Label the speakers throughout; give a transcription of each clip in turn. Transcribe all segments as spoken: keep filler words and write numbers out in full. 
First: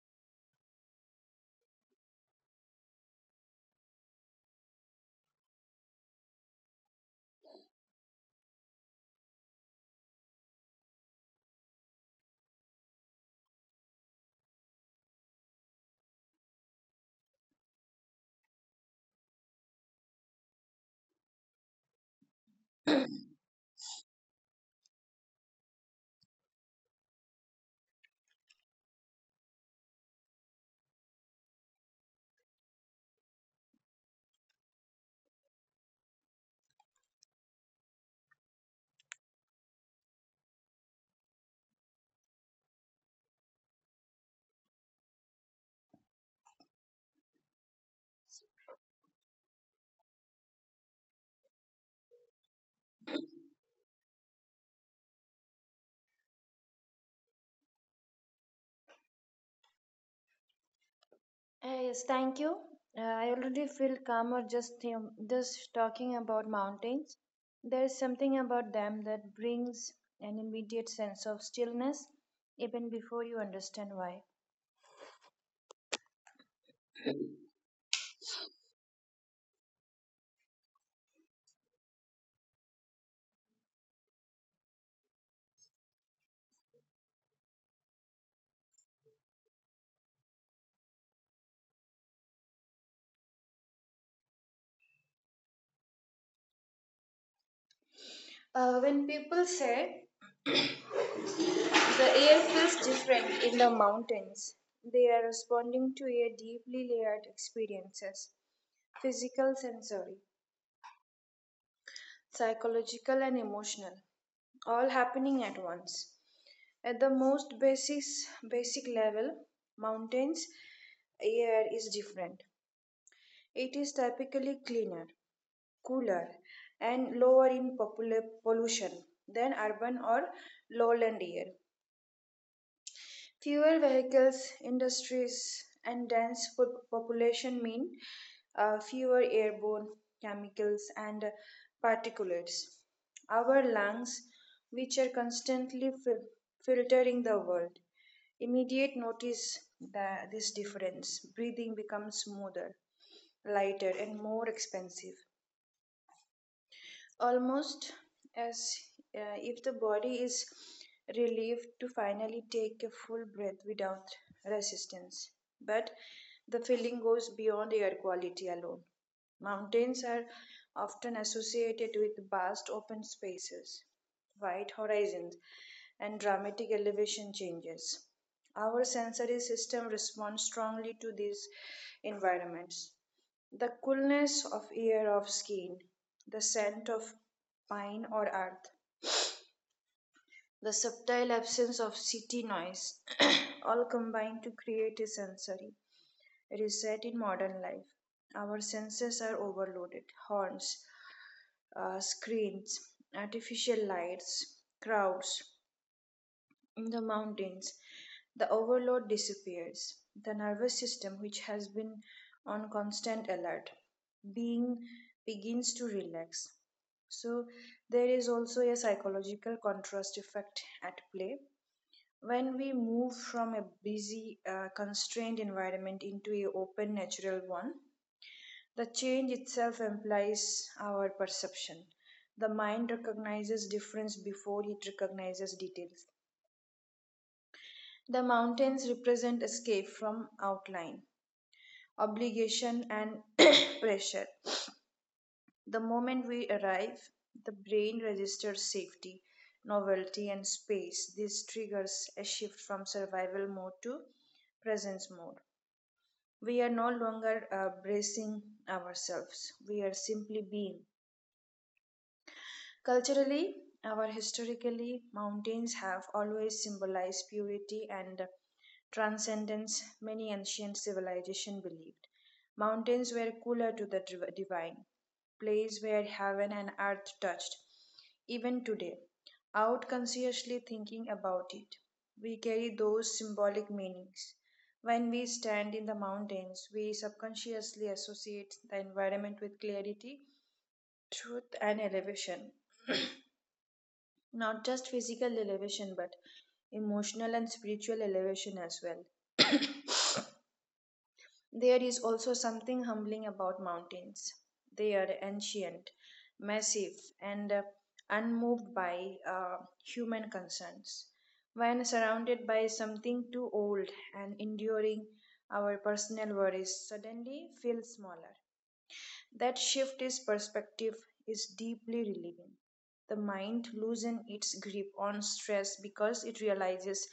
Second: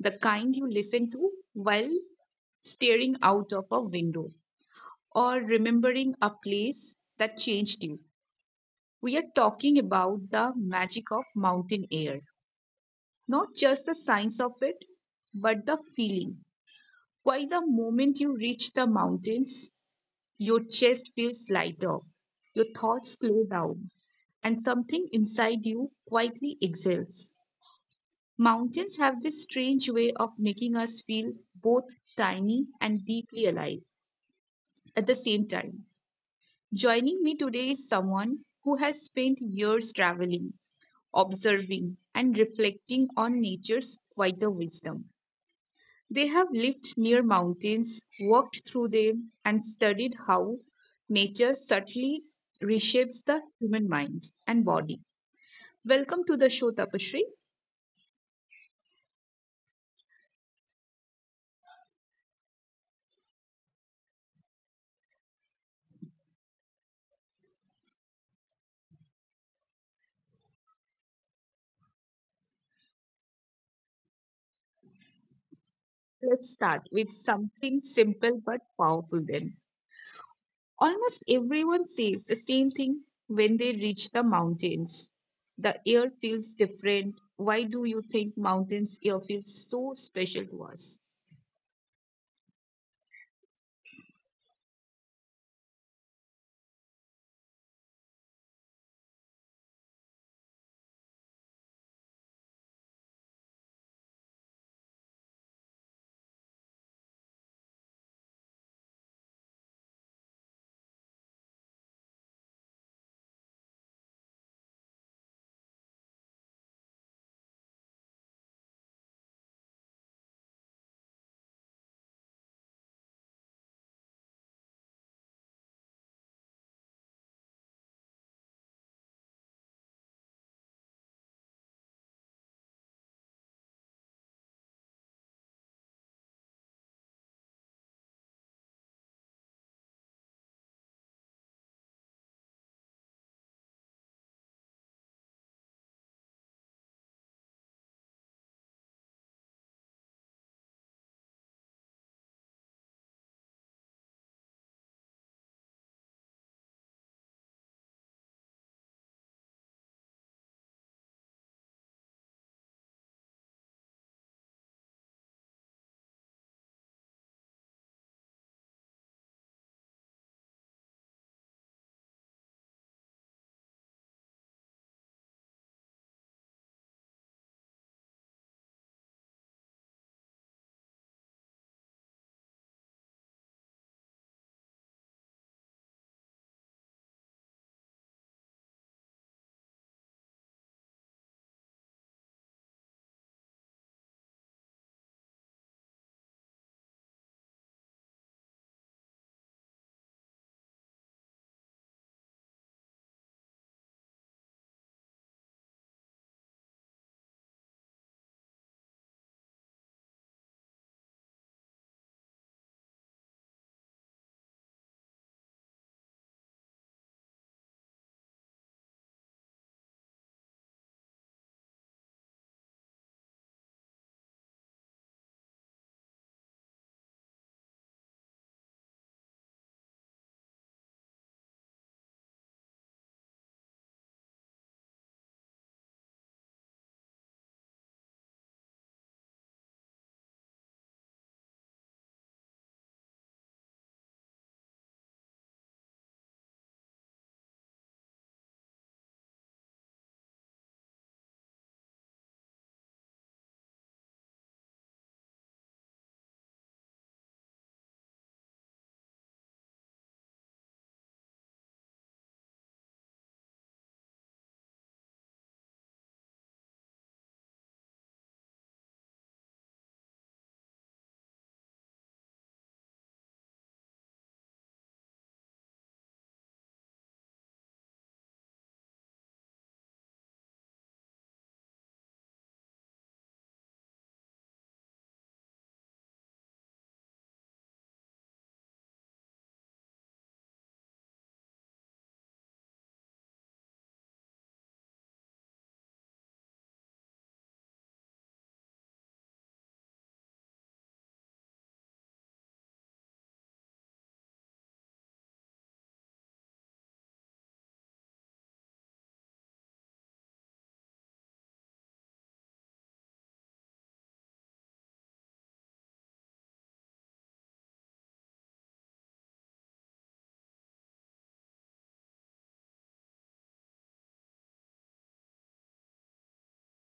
Speaker 1: the kind you listen to while staring out of a window or remembering a place that changed you. We are talking about the magic of mountain air, not just the science of it, but the feeling. Why the moment you reach the mountains, your chest feels lighter, your thoughts slow down, and something inside you quietly exhales. Mountains have this strange way of making us feel both tiny and deeply alive at the same time. Joining me today is someone who has spent years traveling, observing, and reflecting on nature's quieter wisdom. They have lived near mountains, walked through them, and studied how nature subtly reshapes the human mind and body. Welcome to the show, Tapashri.
Speaker 2: Uh, yes, thank you. Uh, I already feel calmer just think, just talking about mountains. There is something about them that brings an immediate sense of stillness, even before you understand why.
Speaker 1: Let's start with something simple but powerful then. Almost everyone says the same thing when they reach the mountains. The air feels different. Why do you think mountains air feels so special to us?
Speaker 2: Uh, when people say the air feels different in the mountains, they are responding to a deeply layered experiences, physical, sensory, psychological, and emotional, all happening at once. At the most basis, basic level, mountains air is different. It is typically cleaner, cooler, and lower in popula- pollution than urban or lowland air. Fewer vehicles, industries, and dense po- population mean uh, fewer airborne chemicals and particulates. Our lungs, which are constantly fil- filtering the world, immediate notice the, this difference. Breathing becomes smoother, lighter, and more expensive almost as uh, if the body is relieved to finally take a full breath without resistance. But the feeling goes beyond air quality alone. Mountains are often associated with vast open spaces, wide horizons, and dramatic elevation changes. Our sensory system responds strongly to these environments. The coolness of air of skin, the scent of pine or earth, the subtle absence of city noise, all combine to create a sensory reset in modern life. Our senses are overloaded horns, uh, screens, artificial lights, crowds. In the mountains, the overload disappears. The nervous system, which has been on constant alert, being begins to relax. So there is also a psychological contrast effect at play. When we move from a busy, uh, constrained environment into a open, natural one, the change itself implies our perception. The mind recognizes difference before it recognizes details. The mountains represent escape from outline, obligation, and pressure. The moment we arrive, the brain registers safety, novelty, and space. This triggers a shift from survival mode to presence mode. We are no longer uh, bracing ourselves, we are simply being. Culturally or historically, mountains have always symbolized purity and transcendence, many ancient civilizations believed. Mountains were cooler to the div- divine, place where heaven and earth touched. Even today, out consciously thinking about it, we carry those symbolic meanings. When we stand in the mountains, we subconsciously associate the environment with clarity, truth, and elevation. Not just physical elevation, but emotional and spiritual elevation as well. There is also something humbling about mountains. They are ancient, massive, and uh, unmoved by uh, human concerns. When surrounded by something too old and enduring, our personal worries suddenly feel smaller. That shift in perspective is deeply relieving. The mind loosens its grip on stress because it realizes,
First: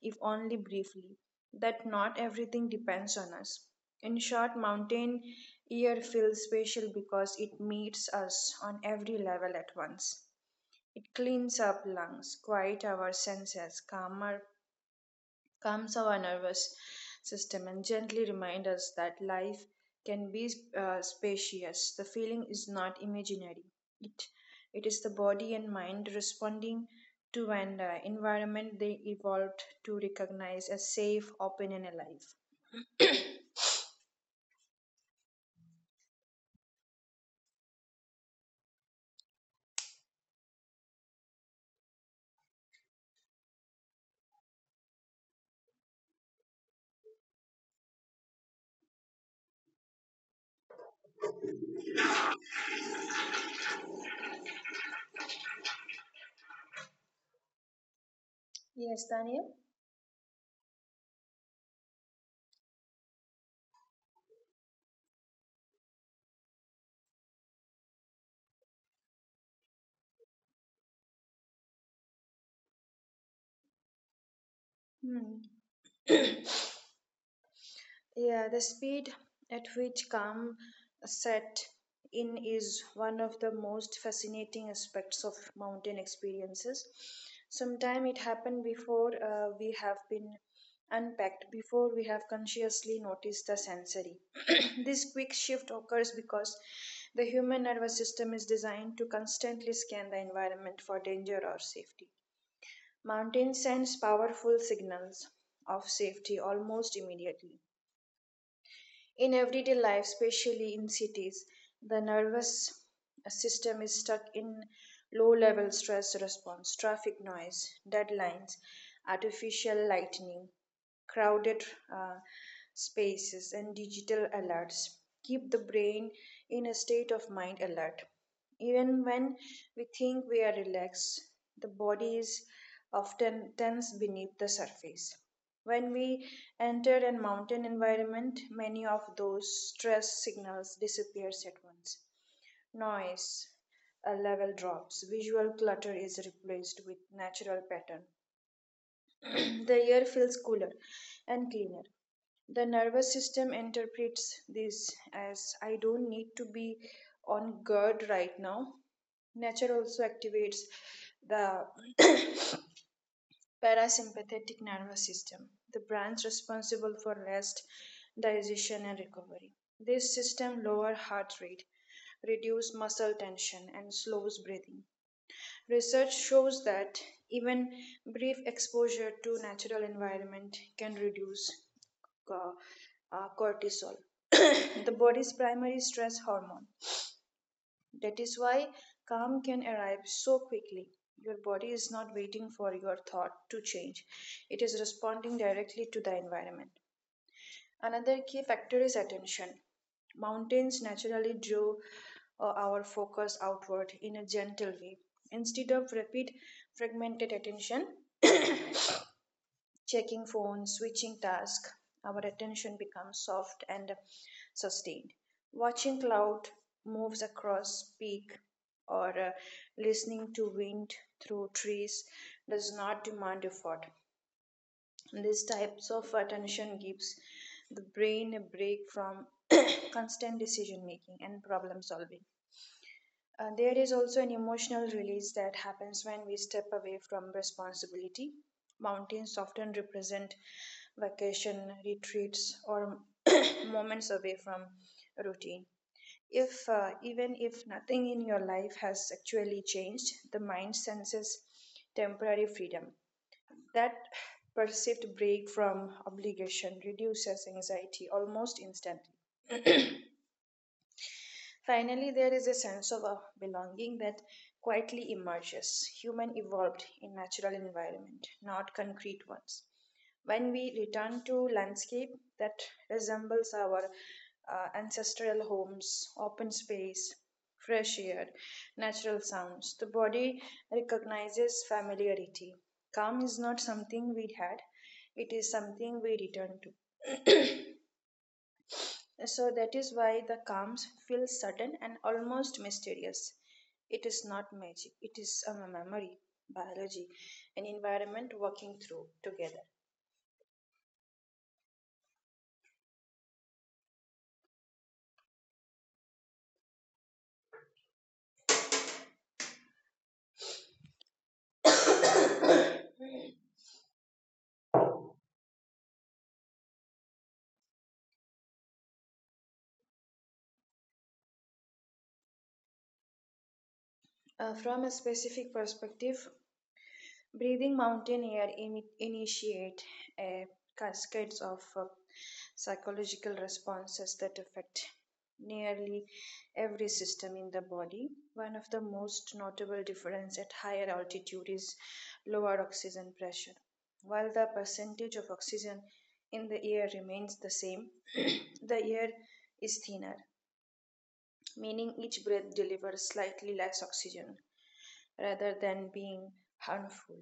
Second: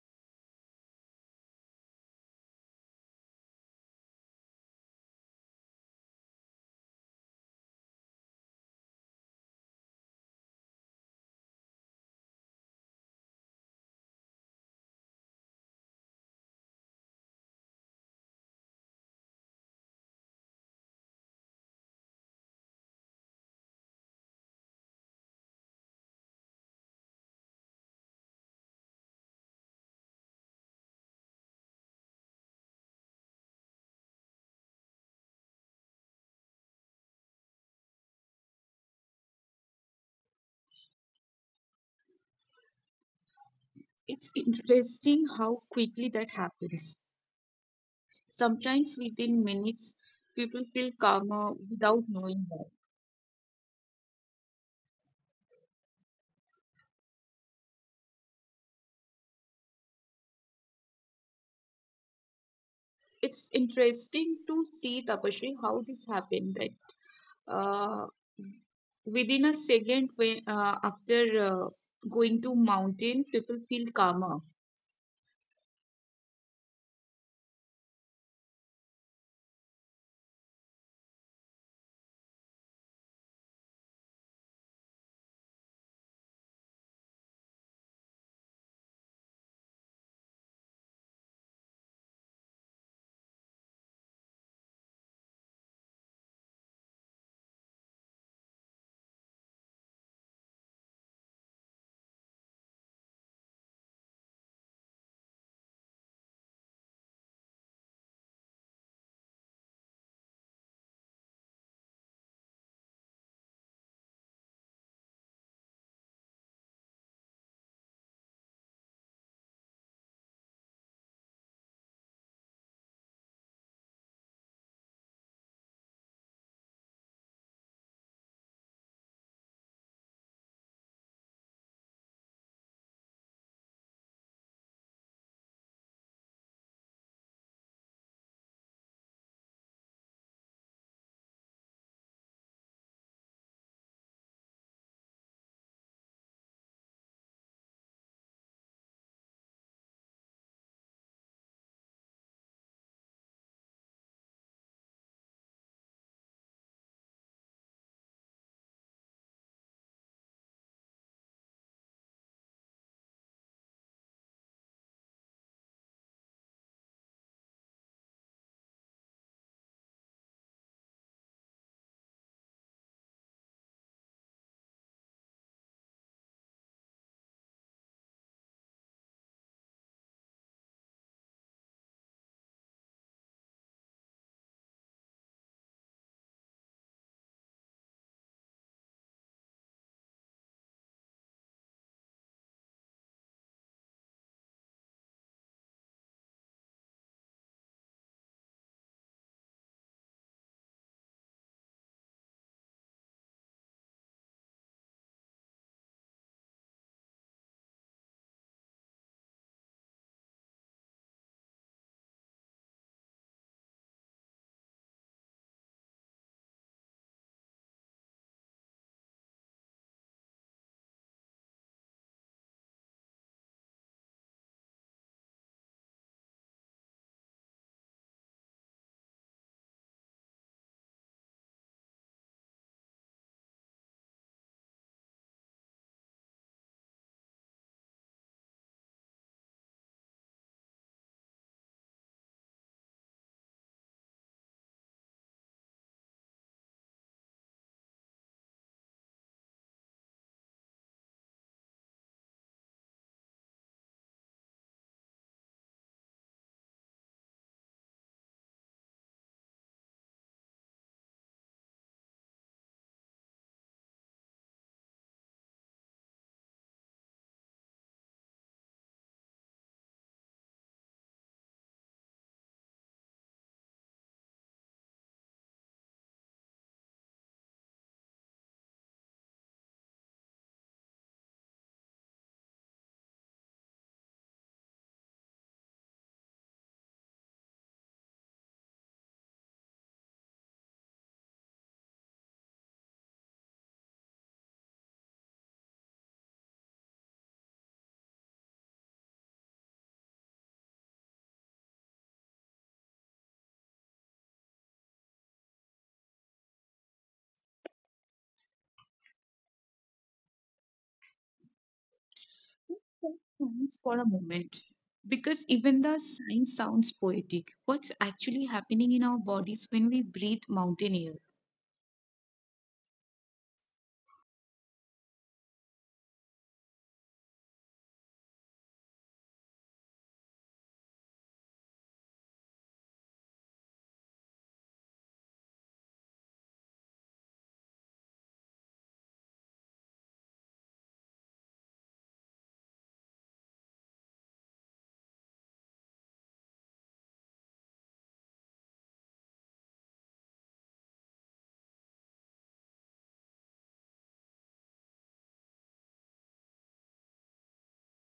Speaker 2: if only briefly, that not everything depends on us. In short, mountain air feels special because it meets us on every level at once. It cleans up lungs, quiet our senses, calmer calms our nervous system and gently remind us that life can be uh, spacious. The feeling is not imaginary. It it is the body and mind responding to an uh, environment they evolved to recognize as safe, open, and alive.
Speaker 1: It's interesting how quickly that happens. Sometimes within minutes, people feel calmer without knowing why.
Speaker 2: Yes, Daniel.
Speaker 1: It's interesting to see Tapashri how this happened that uh, within a second when, uh, after uh, going to mountain people feel calmer.
Speaker 2: Hmm. Yeah, the speed at which calm set in is one of the most fascinating aspects of mountain experiences. Sometimes it happened before uh, we have been unpacked, before we have consciously noticed the sensory. This quick shift occurs because the human nervous system is designed to constantly scan the environment for danger or safety. Mountains sends powerful signals of safety almost immediately in everyday life, especially in cities, the nervous system is stuck in low level stress response, traffic noise, deadlines, artificial lightning, crowded uh, spaces, and digital alerts. Keep the brain in a state of mind alert. Even when we think we are relaxed, the body is often tense beneath the surface. When we enter a mountain environment, many of those stress signals disappears at once. Noise a level drops, visual clutter is replaced with natural pattern. The air feels cooler and cleaner. The nervous system interprets this as I don't need to be on guard right now. Nature also activates the parasympathetic nervous system, the branch responsible for rest, digestion, and recovery. This system lowers heart rate, reduces muscle tension, and slows breathing. Research shows that even brief exposure to natural environment can reduce co- uh, cortisol, the body's primary stress hormone. That is why calm can arrive so quickly. Your body is not waiting for your thought to change, it is responding directly to the environment. Another key factor is attention. Mountains naturally draw uh, our focus outward in a gentle way. Instead of rapid, fragmented attention, checking phones, switching tasks, our attention becomes soft and sustained. Watching cloud moves across peak or uh, listening to wind through trees does not demand effort. These types of attention gives the brain a break from constant decision making and problem solving. Uh, there is also an emotional release that happens when we step away from responsibility. Mountains often represent vacation, retreats, or moments away from routine. If uh, even if nothing in your life has actually changed, the mind senses temporary freedom. That perceived break from obligation reduces anxiety almost instantly. Finally, there is a sense of a belonging that quietly emerges. Human evolved in natural environment, not concrete ones. When we return to landscape that resembles our uh, ancestral homes, open space, fresh air, natural sounds, the body recognizes familiarity. Calm is not something we had, it is something we return to. So that is why the calms feel sudden and almost mysterious. It is not magic, it is a memory, biology, and environment working through together.
Speaker 1: Silence for a moment because even the sign sounds poetic. What's actually happening in our bodies when we breathe mountain air?
Speaker 2: Uh, from a specific perspective, breathing mountain air in, initiate a cascades of uh, psychological responses that affect nearly every system in the body. One of the most notable difference at higher altitude is lower oxygen pressure. While the percentage of oxygen in the air remains the same, the air is thinner, meaning each breath delivers slightly less oxygen rather than being harmful.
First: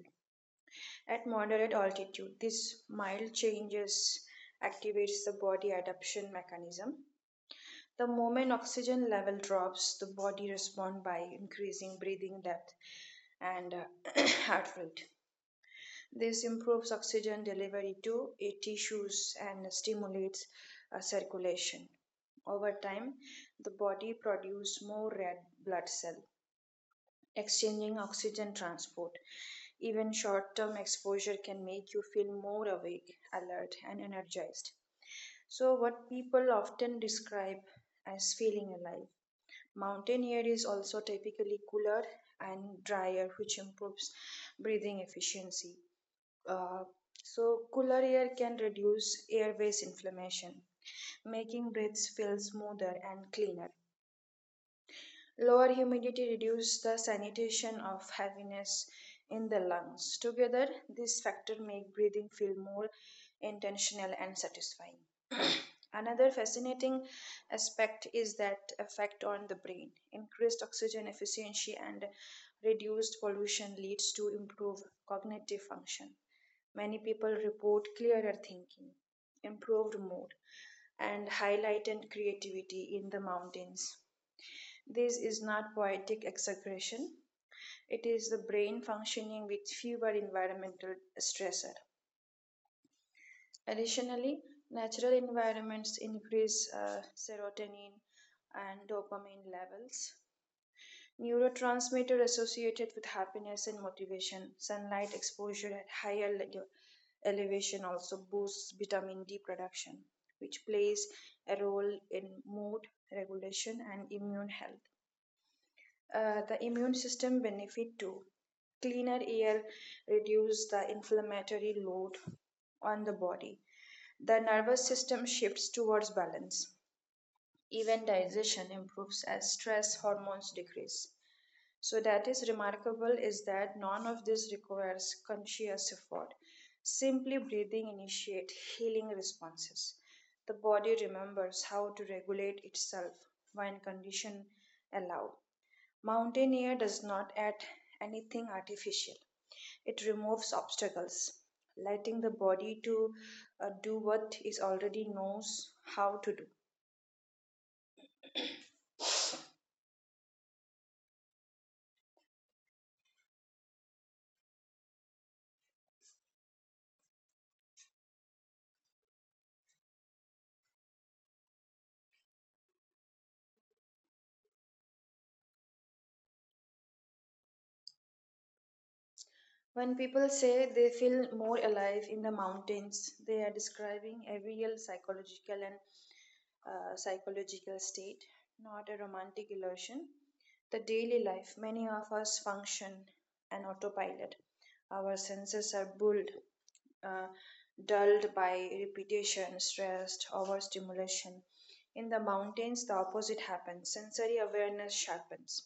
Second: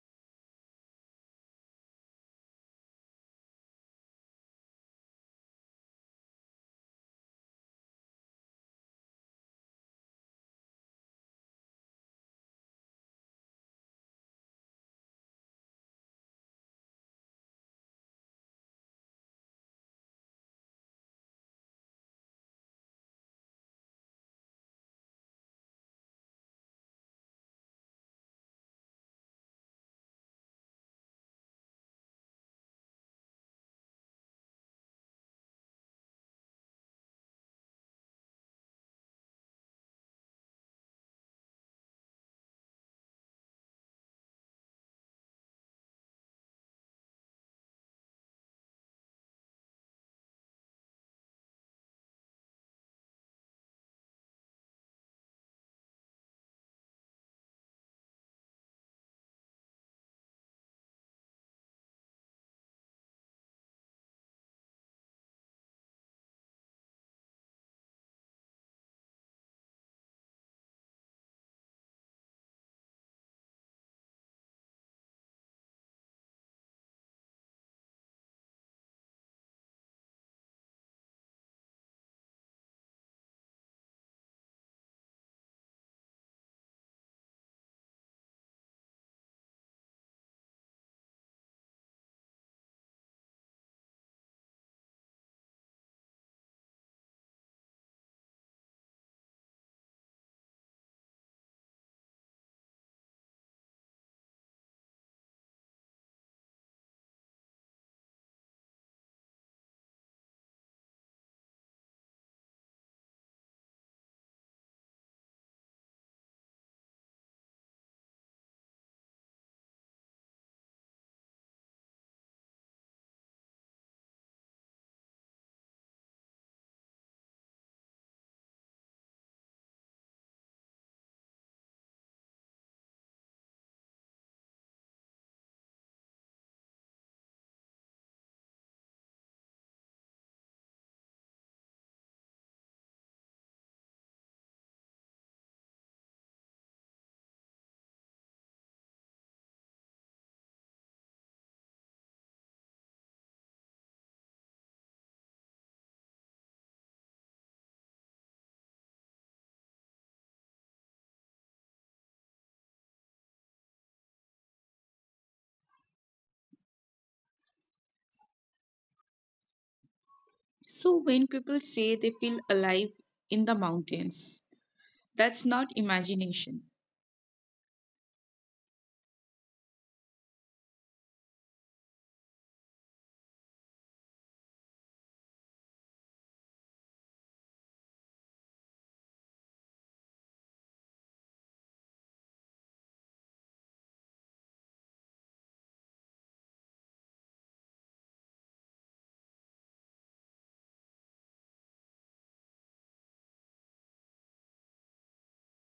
Speaker 2: At moderate altitude, this mild changes activates the body adaptation mechanism. The moment oxygen level drops, the body responds by increasing breathing depth and uh, heart rate. This improves oxygen delivery to uh, tissues and stimulates uh, circulation. Over time, the body produces more red blood cell exchanging oxygen transport. Even short term exposure can make you feel more awake, alert, and energized. So, what people often describe as feeling alive. Mountain air is also typically cooler and drier, which improves breathing efficiency. Uh, so, cooler air can reduce airways inflammation, making breaths feel smoother and cleaner. Lower humidity reduces the sanitation of heaviness in the lungs. Together, these factors make breathing feel more intentional and satisfying. Another fascinating aspect is that effect on the brain. Increased oxygen efficiency and reduced pollution leads to improved cognitive function. Many people report clearer thinking, improved mood, and highlighted creativity in the mountains. This is not poetic exaggeration. It is the brain functioning with fewer environmental stressor. Additionally, natural environments increase uh, serotonin and dopamine levels, neurotransmitter associated with happiness and motivation. Sunlight exposure at higher le- elevation also boosts vitamin D production, which plays a role in mood regulation and immune health. Uh, the immune system benefit too. Cleaner air reduces the inflammatory load on the body. The nervous system shifts towards balance. Even digestion improves as stress hormones decrease. So that is remarkable is that none of this requires conscious effort. Simply breathing initiate healing responses. The body remembers how to regulate itself when condition allow. Mountaineer does not add anything artificial. It removes obstacles, letting the body to uh, do what it already knows how to do.
Speaker 1: So when people say they feel alive in the mountains, that's not imagination.
Speaker 2: When people say they feel more alive in the mountains, they are describing a real psychological and uh, psychological state, not a romantic illusion. The daily life, many of us function an autopilot. Our senses are bulled uh, dulled by repetition, stress, overstimulation. In the mountains, the opposite happens. Sensory awareness sharpens.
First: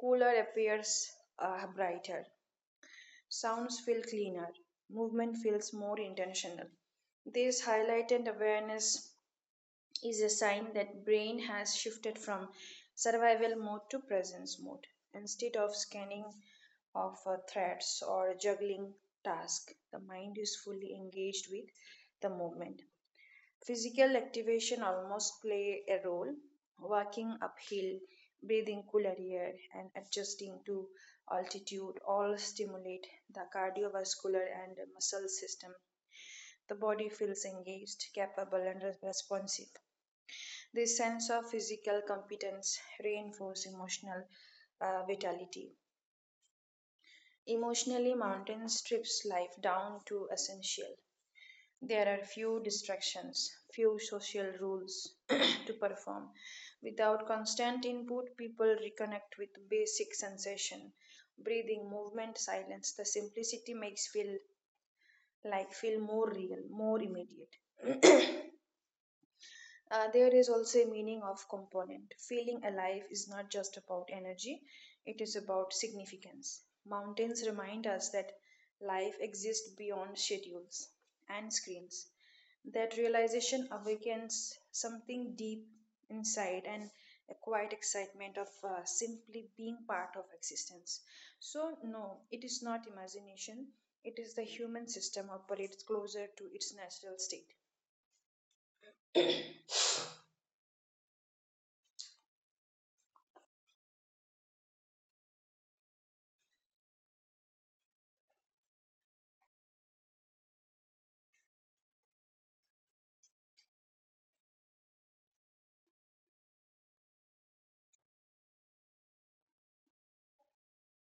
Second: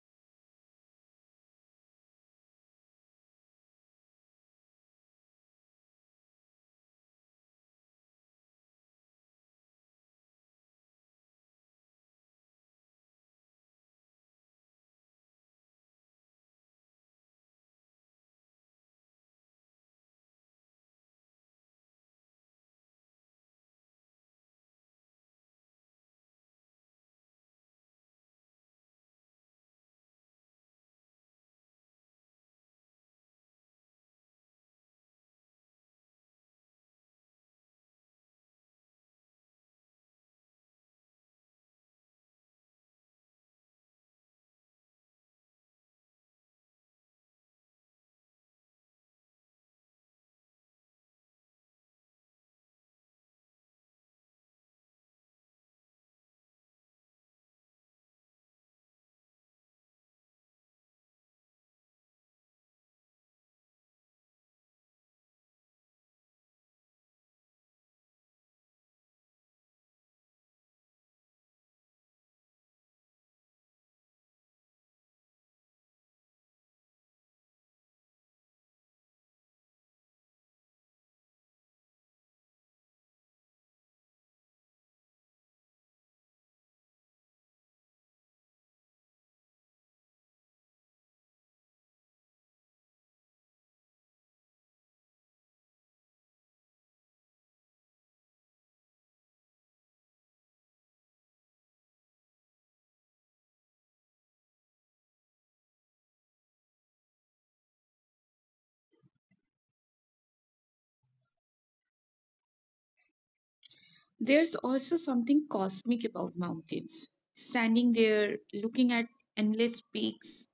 Speaker 2: Cooler appears uh, brighter. Sounds feel cleaner. Movement feels more intentional. This highlighted awareness is a sign that brain has shifted from survival mode to presence mode, instead of scanning of uh, threats or juggling tasks. The mind is fully engaged with the movement. Physical activation almost play a role, walking uphill, breathing cooler air, and adjusting to altitude all stimulate the cardiovascular and muscle system. The body feels engaged, capable, and responsive. This sense of physical competence reinforces emotional uh, vitality. Emotionally, mountain strips life down to essential. There are few distractions, few social rules to perform. Without constant input, people reconnect with basic sensation, breathing, movement, silence. The simplicity makes feel like feel more real, more immediate. Uh, there is also a meaning of component. Feeling alive is not just about energy, it is about significance. Mountains remind us that life exists beyond schedules and screens. That realization awakens something deep inside and a quiet excitement of uh, simply being part of existence. So, no, it is not imagination, it is the human system operates closer to its natural state.
Speaker 1: There's also something cosmic about mountains, standing there looking at endless peaks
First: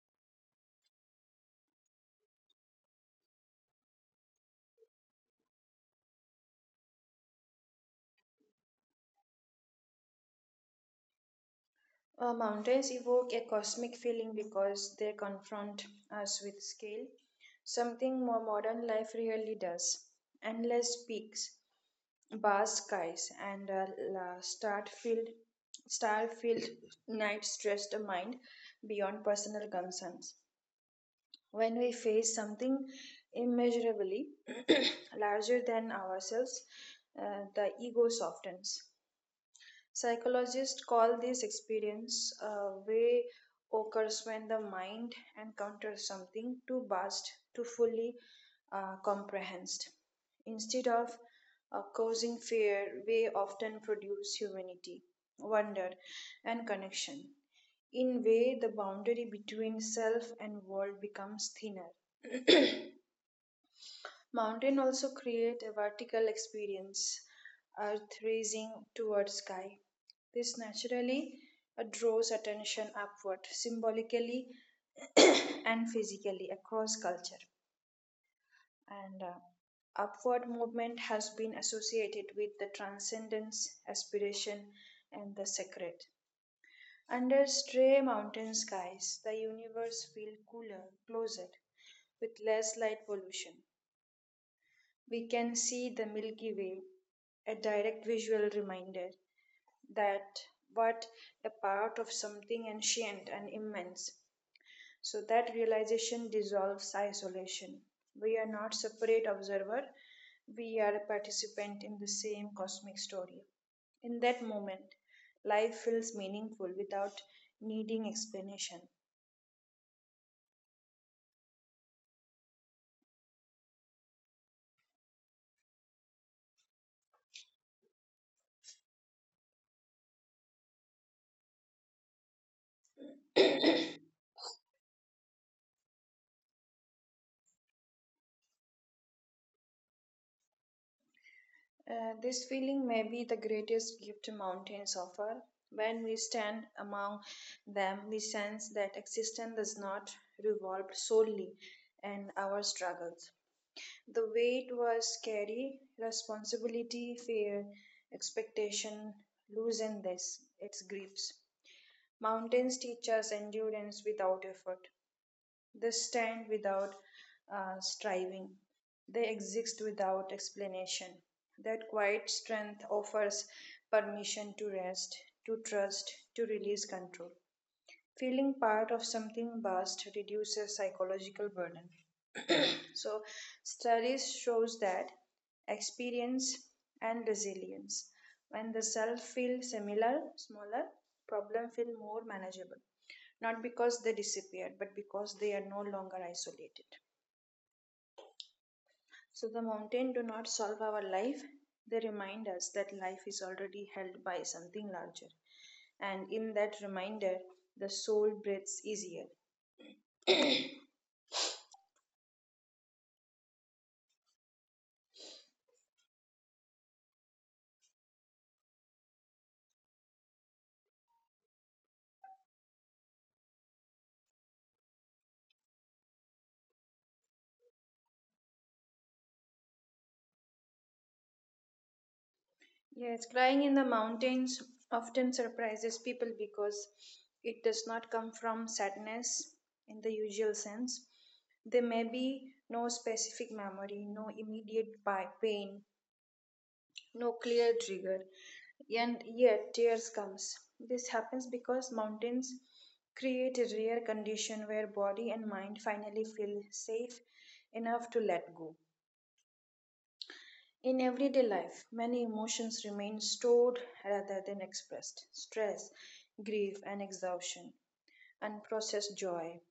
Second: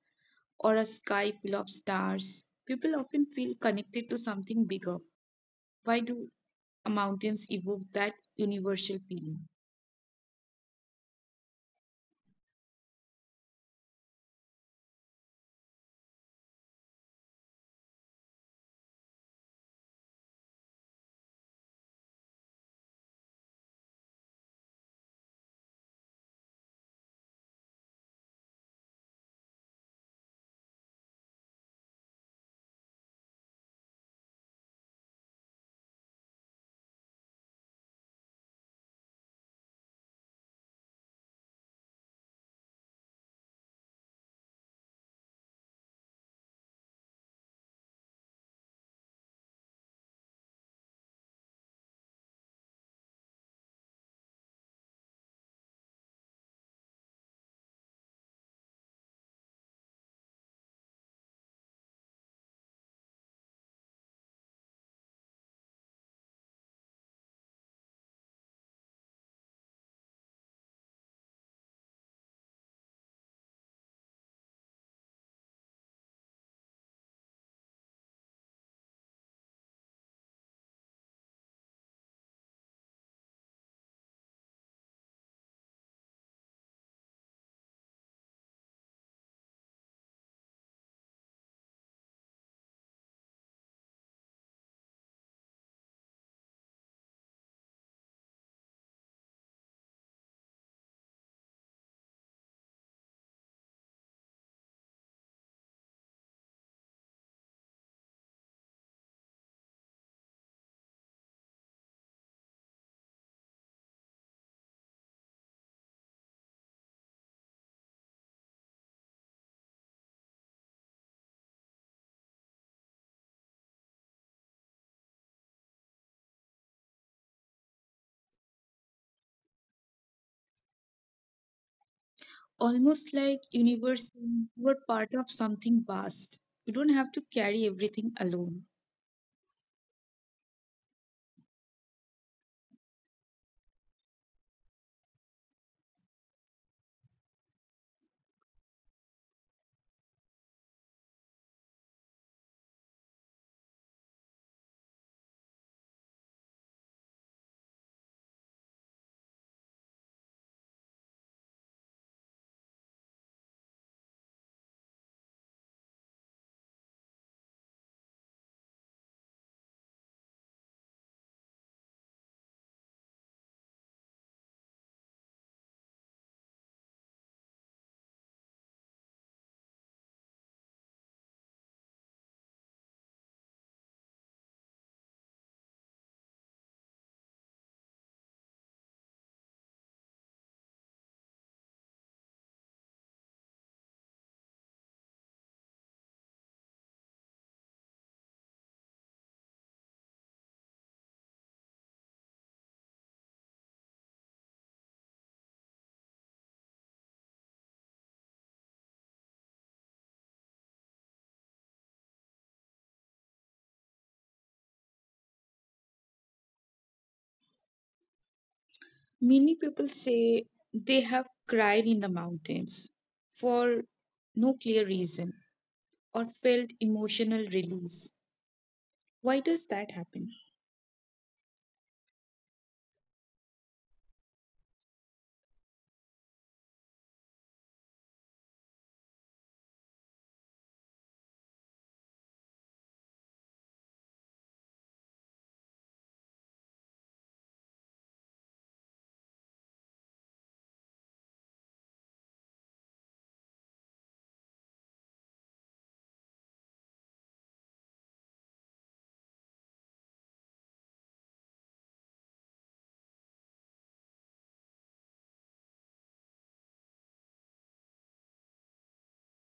Speaker 1: or a sky full of stars, people often feel connected to something bigger. Why do mountains evoke that universal feeling?
Speaker 2: Uh, mountains evoke a cosmic feeling because they confront us with scale, something more modern life really does. Endless peaks, vast skies, and a la- star-filled, star-filled night stress the mind beyond personal concerns. When we face something immeasurably larger than ourselves, uh, the ego softens. Psychologists call this experience a way occurs when the mind encounters something too vast to fully uh, comprehend. Instead of uh, causing fear, we often produce humanity, wonder, and connection. In way, the boundary between self and world becomes thinner. Mountain also create a vertical experience, earth rising towards sky. This naturally uh, draws attention upward, symbolically and physically across culture. And uh, upward movement has been associated with the transcendence, aspiration, and the sacred. Under stray mountain skies, the universe feels cooler, closer, with less light pollution. we can see the Milky Way, a direct visual reminder that what a part of something ancient and immense. So that realization dissolves isolation. We are not separate observer, we are a participant in the same cosmic story. In that moment, life feels meaningful without needing explanation.
Speaker 1: Almost like universe, you are part of something vast. You don't have to carry everything alone.
Speaker 2: Uh, this feeling may be the greatest gift mountains offer. When we stand among them, we sense that existence does not revolve solely in our struggles. The weight was scary, responsibility, fear, expectation loosen this, its grips. Mountains teach us endurance without effort. They stand without uh, striving. They exist without explanation. That quiet strength offers permission to rest, to trust, to release control. Feeling part of something vast reduces psychological burden. So studies shows that experience and resilience. When the self feels similar, smaller, problem feel more manageable. Not because they disappeared, but because they are no longer isolated. So the mountain do not solve our life. They remind us that life is already held by something larger. And in that reminder, the soul breathes easier.
Speaker 1: Many people say they have cried in the mountains for no clear reason or felt emotional release. Why does that happen?
Speaker 2: Yes, crying in the mountains often surprises people because it does not come from sadness in the usual sense. There may be no specific memory, no immediate pa- pain, no clear trigger, and yet tears comes. This happens because mountains create a rare condition where body and mind finally feel safe enough to let go. In everyday life, many emotions remain stored rather than expressed stress, grief, and exhaustion, unprocessed joy,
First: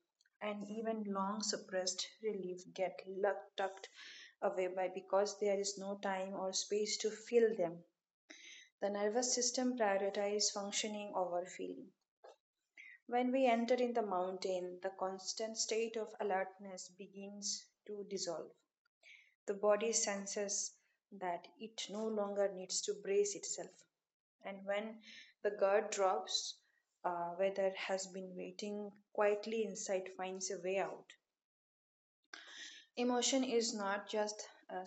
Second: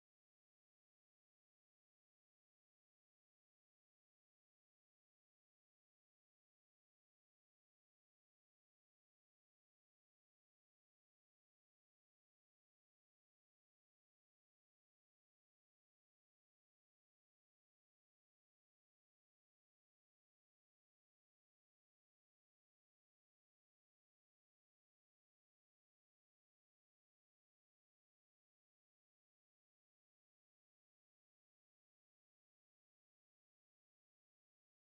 Speaker 2: and even long suppressed relief get luck- tucked away by because there is no time or space to feel them. The nervous system prioritizes functioning over feeling. When we enter in the mountain, the constant state of alertness begins to dissolve the body senses that it no longer needs to brace itself. And when the guard drops, uh, where there has been waiting quietly inside finds a way out. Emotion is not just uh,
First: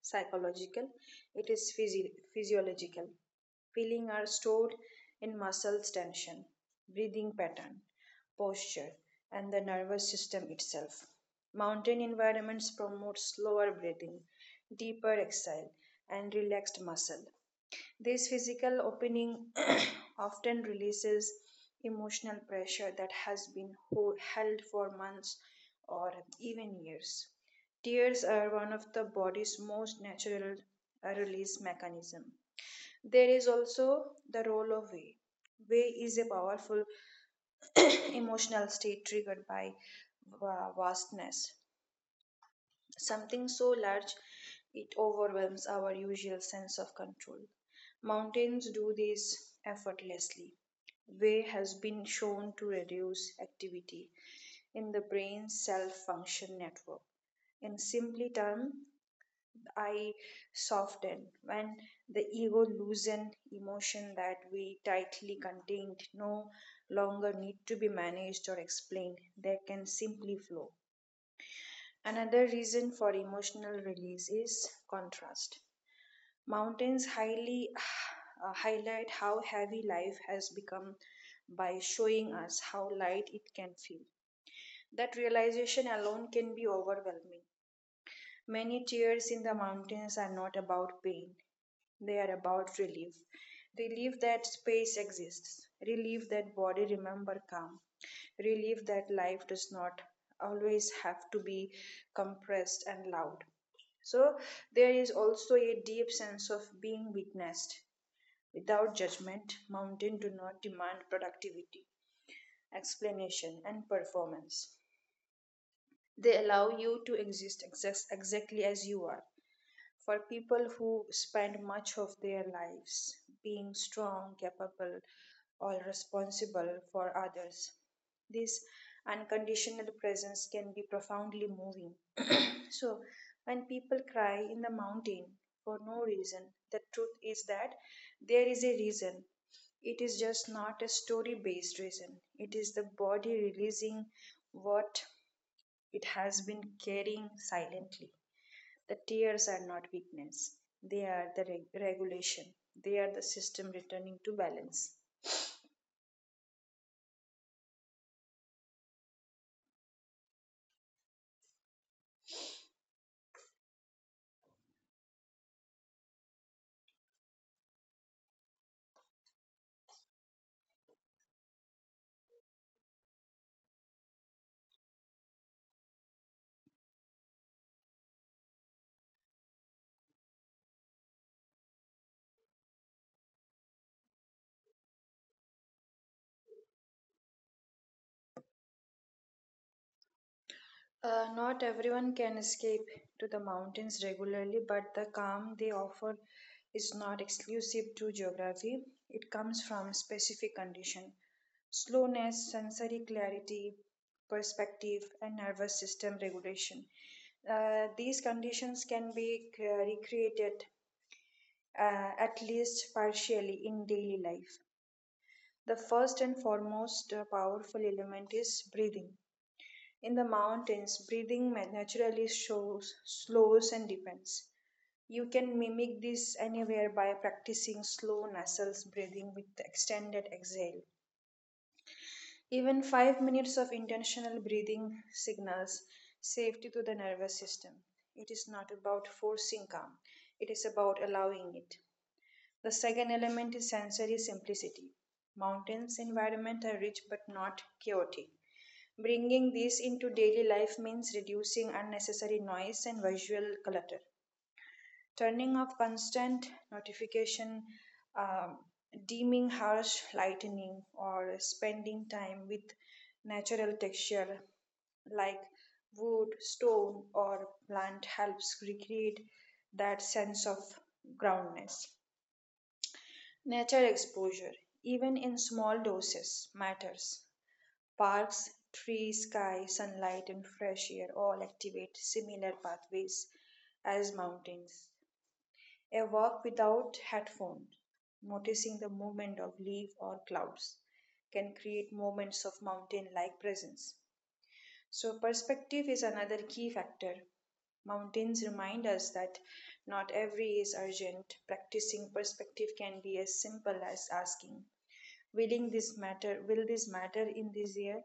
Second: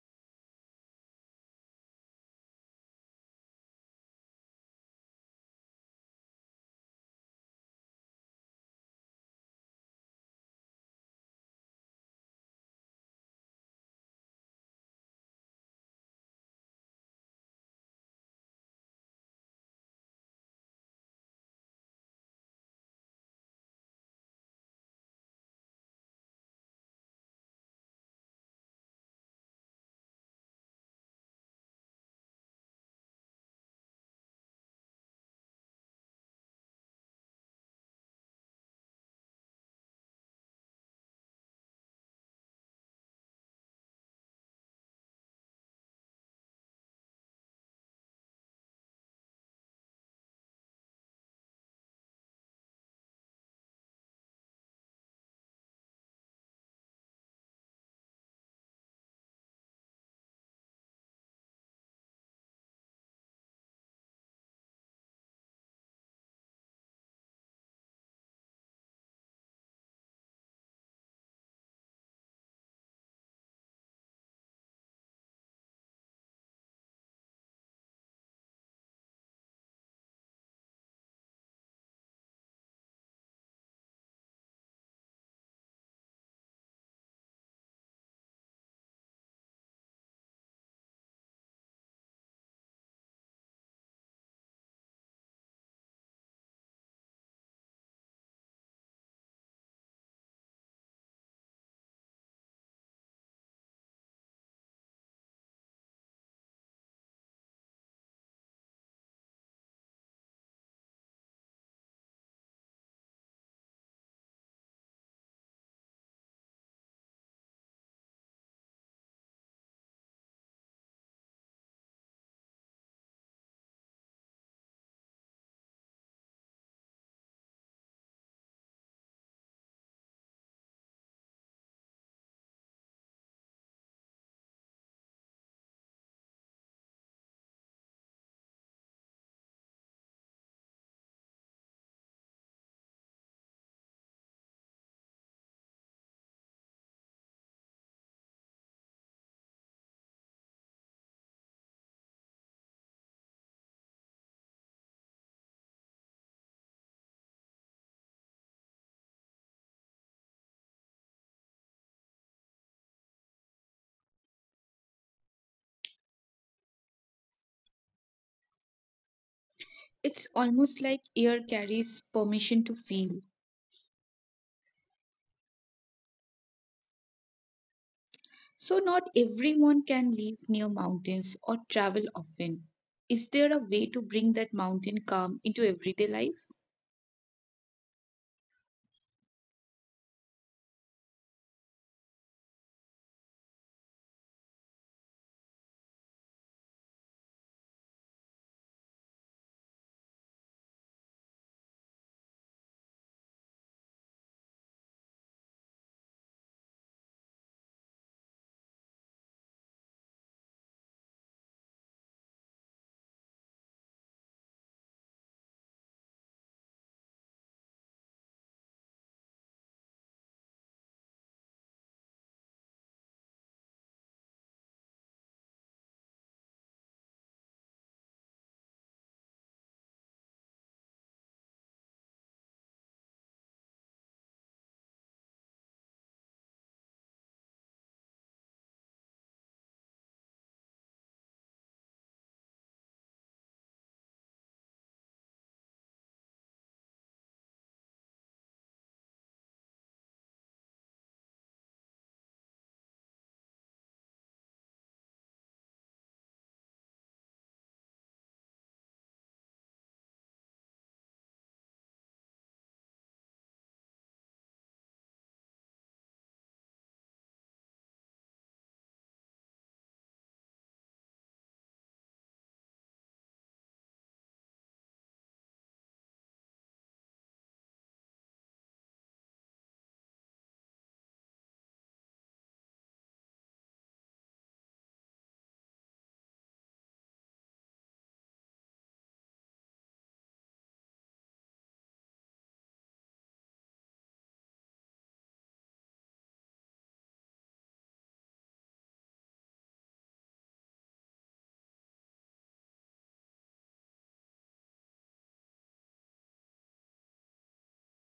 Speaker 2: psychological, it is physi- physiological Feelings are stored in muscles tension, breathing pattern, posture, and the nervous system itself. Mountain environments promote slower breathing, deeper exhale, and relaxed muscle. This physical opening often releases emotional pressure that has been ho- held for months or even years. Tears are one of the body's most natural uh, release mechanism. There is also the role of way. Way is a powerful emotional state triggered by va- vastness. Something so large it overwhelms our usual sense of control. Mountains do this effortlessly. Way has been shown to reduce activity in the brain's self function network. In simply term, I soften when the ego loosen emotion that we tightly contained no longer need to be managed or explained. They can simply flow. Another reason for emotional release is contrast. Mountains highly uh, highlight how heavy life has become by showing us how light it can feel. That realization alone can be overwhelming. Many tears in the mountains are not about pain, they are about relief. Relief that space exists. Relief that body remember calm. Relief that life does not always have to be compressed and loud. So there is also a deep sense of being witnessed. Without judgment, mountain do not demand productivity, explanation, and performance. They allow you to exist exact- exactly as you are for people who spend much of their lives being strong, capable, or responsible for others. This unconditional presence can be profoundly moving. so, when people cry in the mountain for no reason, the truth is that there is a reason. It is just not a story based reason, it is the body releasing what it has been carrying silently. The tears are not weakness, they are the reg- regulation, they are the system returning to balance.
Speaker 1: It's almost like air carries permission to feel. So, not everyone can live near mountains or travel often. Is there a way to bring that mountain calm into everyday life?
Speaker 2: Uh, not everyone can escape to the mountains regularly, but the calm they offer is not exclusive to geography. It comes from specific condition. Slowness, sensory clarity, perspective, and nervous system regulation. Uh, these conditions can be uh, recreated uh, at least partially in daily life. The first and foremost uh, powerful element is breathing. In the mountains, breathing naturally shows, slows, and depends. You can mimic this anywhere by practicing slow nasal breathing with extended exhale. Even five minutes of intentional breathing signals safety to the nervous system. It is not about forcing calm, it is about allowing it. The second element is sensory simplicity. Mountains' environment are rich but not chaotic. Bringing these into daily life means reducing unnecessary noise and visual clutter. Turning off constant notification, um, dimming harsh lightning, or spending time with natural texture like wood, stone, or plant helps recreate that sense of groundness. Nature exposure, even in small doses, matters. Parks, trees, sky, sunlight, and fresh air all activate similar pathways as mountains. A walk without headphones, noticing the movement of leaf or clouds, can create moments of mountain like presence. So, perspective is another key factor. Mountains remind us that not every is urgent. Practicing perspective can be as simple as asking, willing this matter will this matter in this year,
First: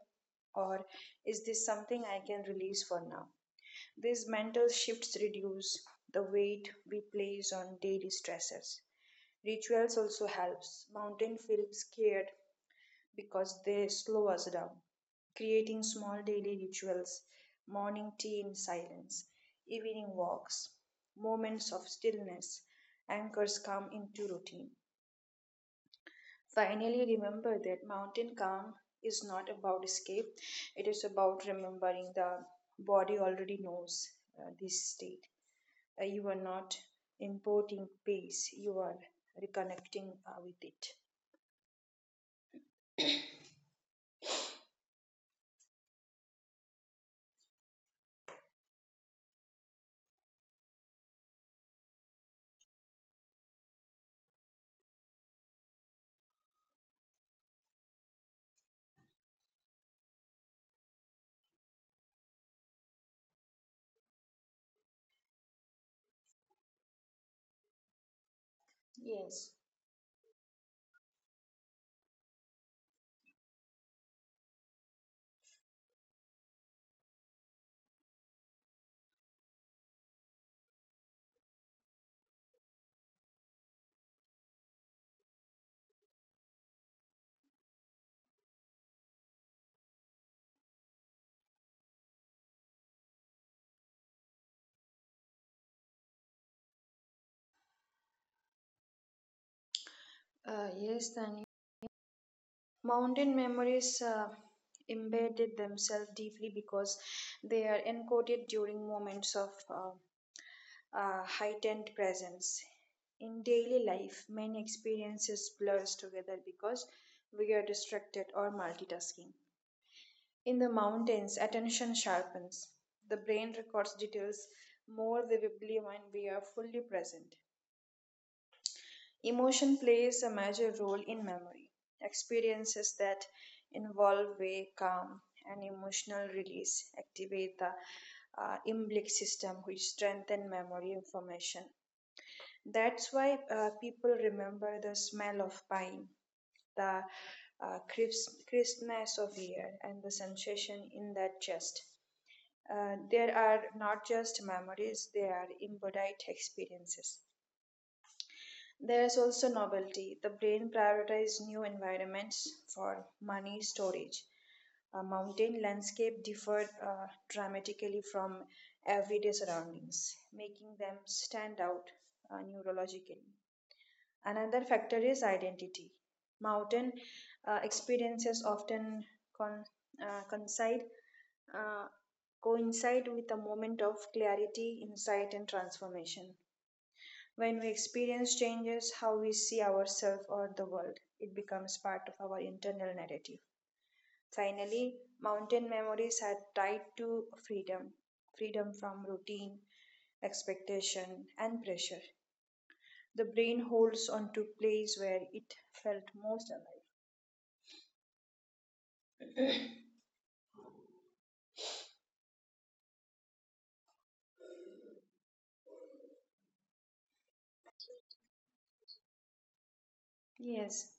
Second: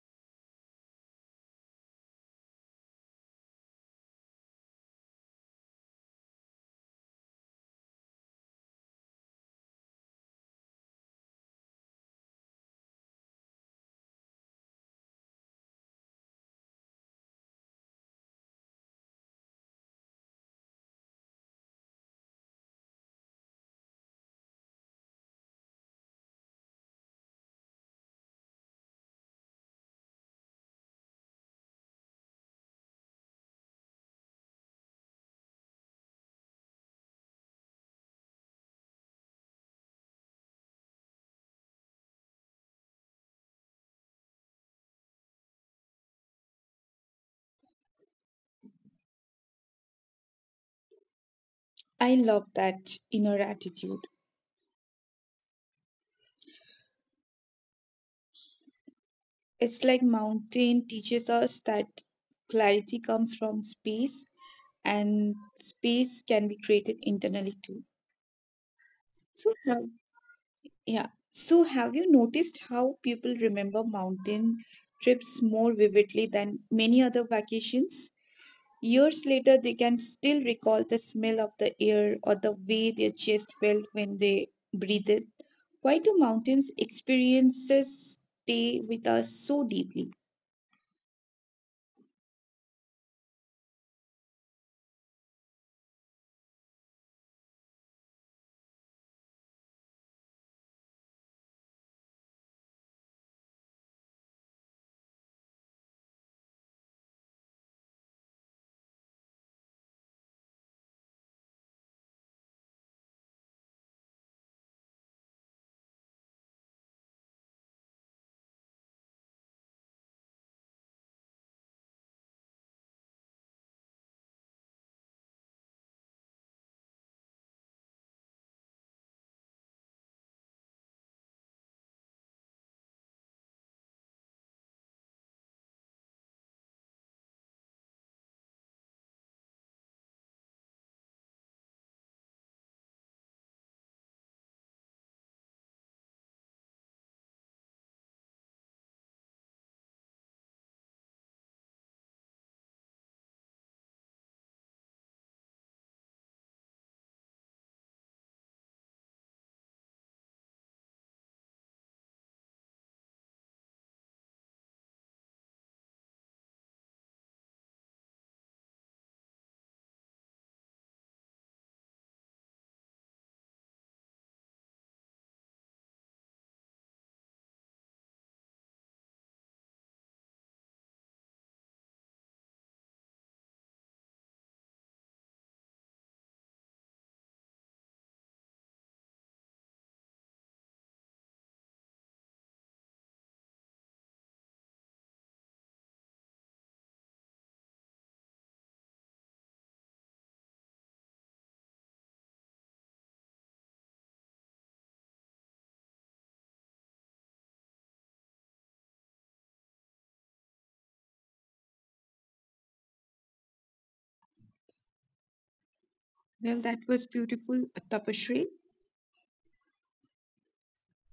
Speaker 2: or is this something i can release for now? These mental shifts reduce the weight we place on daily stressors. Rituals also helps mountain feels scared because they slow us down. Creating small daily rituals, morning tea in silence, evening walks, moments of stillness, anchors come into routine. Finally, remember that mountain calm is not about escape, it is about remembering the body already knows uh, this state. Uh, you are not importing peace, you are reconnecting uh, with it.
Speaker 1: I love that inner attitude. It's like mountain teaches us that clarity comes from space and space can be created internally too. So,
Speaker 2: Yes.
Speaker 1: have- yeah. So, have you noticed how people remember mountain trips more vividly than many other vacations? Years later, they can still recall the smell of the air or the way their chest felt when they breathed. Why do mountains' experiences stay with us so deeply?
Speaker 2: Uh, yes, Tani. Mountain memories uh, embedded themselves deeply because they are encoded during moments of uh, uh, heightened presence. In daily life, many experiences blurs together because we are distracted or multitasking. In the mountains, attention sharpens. The brain records details more vividly when we are fully present. Emotion plays a major role in memory. Experiences that involve way, calm, and emotional release activate the uh, limbic system, which strengthen memory information. That's why uh, people remember the smell of pine, the uh, crisp, crispness of air, and the sensation in that chest. Uh, there are not just memories, they are embodied experiences. There is also novelty. The brain prioritizes new environments for money storage. A mountain landscape differed uh, dramatically from everyday surroundings, making them stand out uh, neurologically. Another factor is identity. Mountain uh, experiences often con- uh, coincide, uh, coincide with a moment of clarity, insight, and transformation. When we experience changes, how we see ourselves or the world, it becomes part of our internal narrative. Finally, mountain memories are tied to freedom freedom from routine, expectation, and pressure. The brain holds on to place where it felt most alive.
Speaker 1: Well, that was beautiful, Tapashri.
Speaker 2: Yes,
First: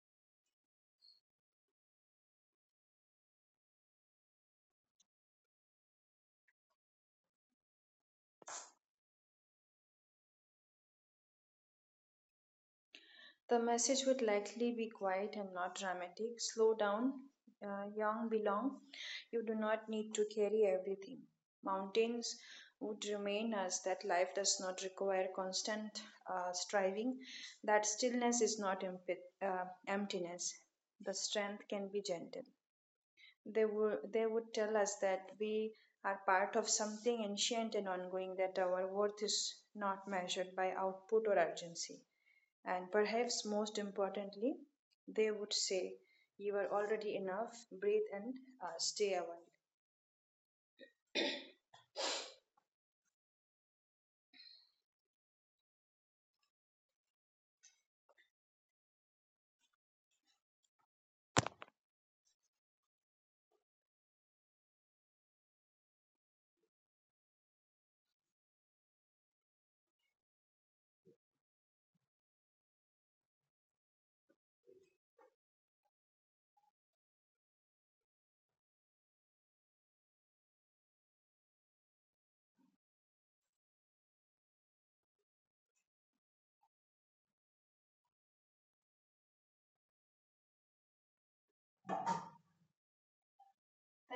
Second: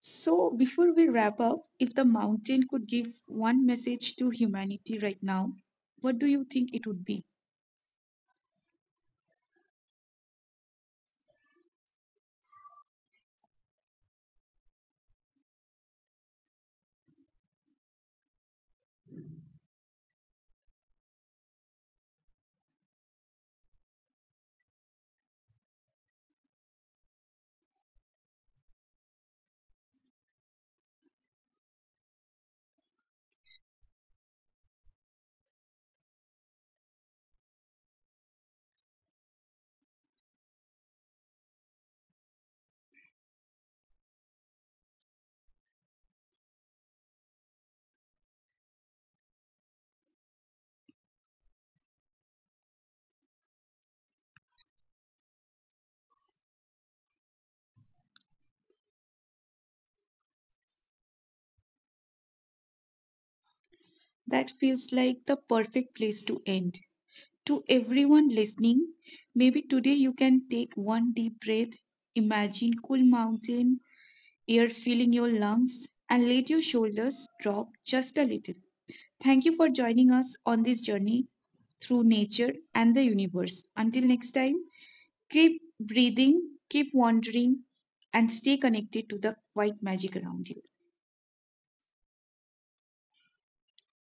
Speaker 1: So, before we wrap up, if the mountain could give one message to humanity right now, what do you think it would be?
Speaker 2: the message would likely be quiet and not dramatic. Slow down, uh, young belong. You do not need to carry everything. Mountains would remain as that life does not require constant uh, striving. That stillness is not emp- uh, emptiness. The strength can be gentle. they would they would tell us that we are part of something ancient and ongoing, that our worth is not measured by output or urgency, and perhaps most importantly, they would say you are already enough. Breathe and uh, stay awake.
Speaker 1: That feels like the perfect place to end. To everyone listening, maybe today you can take one deep breath, imagine cool mountain air filling your lungs, and let your shoulders drop just a little. Thank you for joining us on this journey through nature and the universe. Until next time, keep breathing, keep wandering, and stay connected to the white magic around you.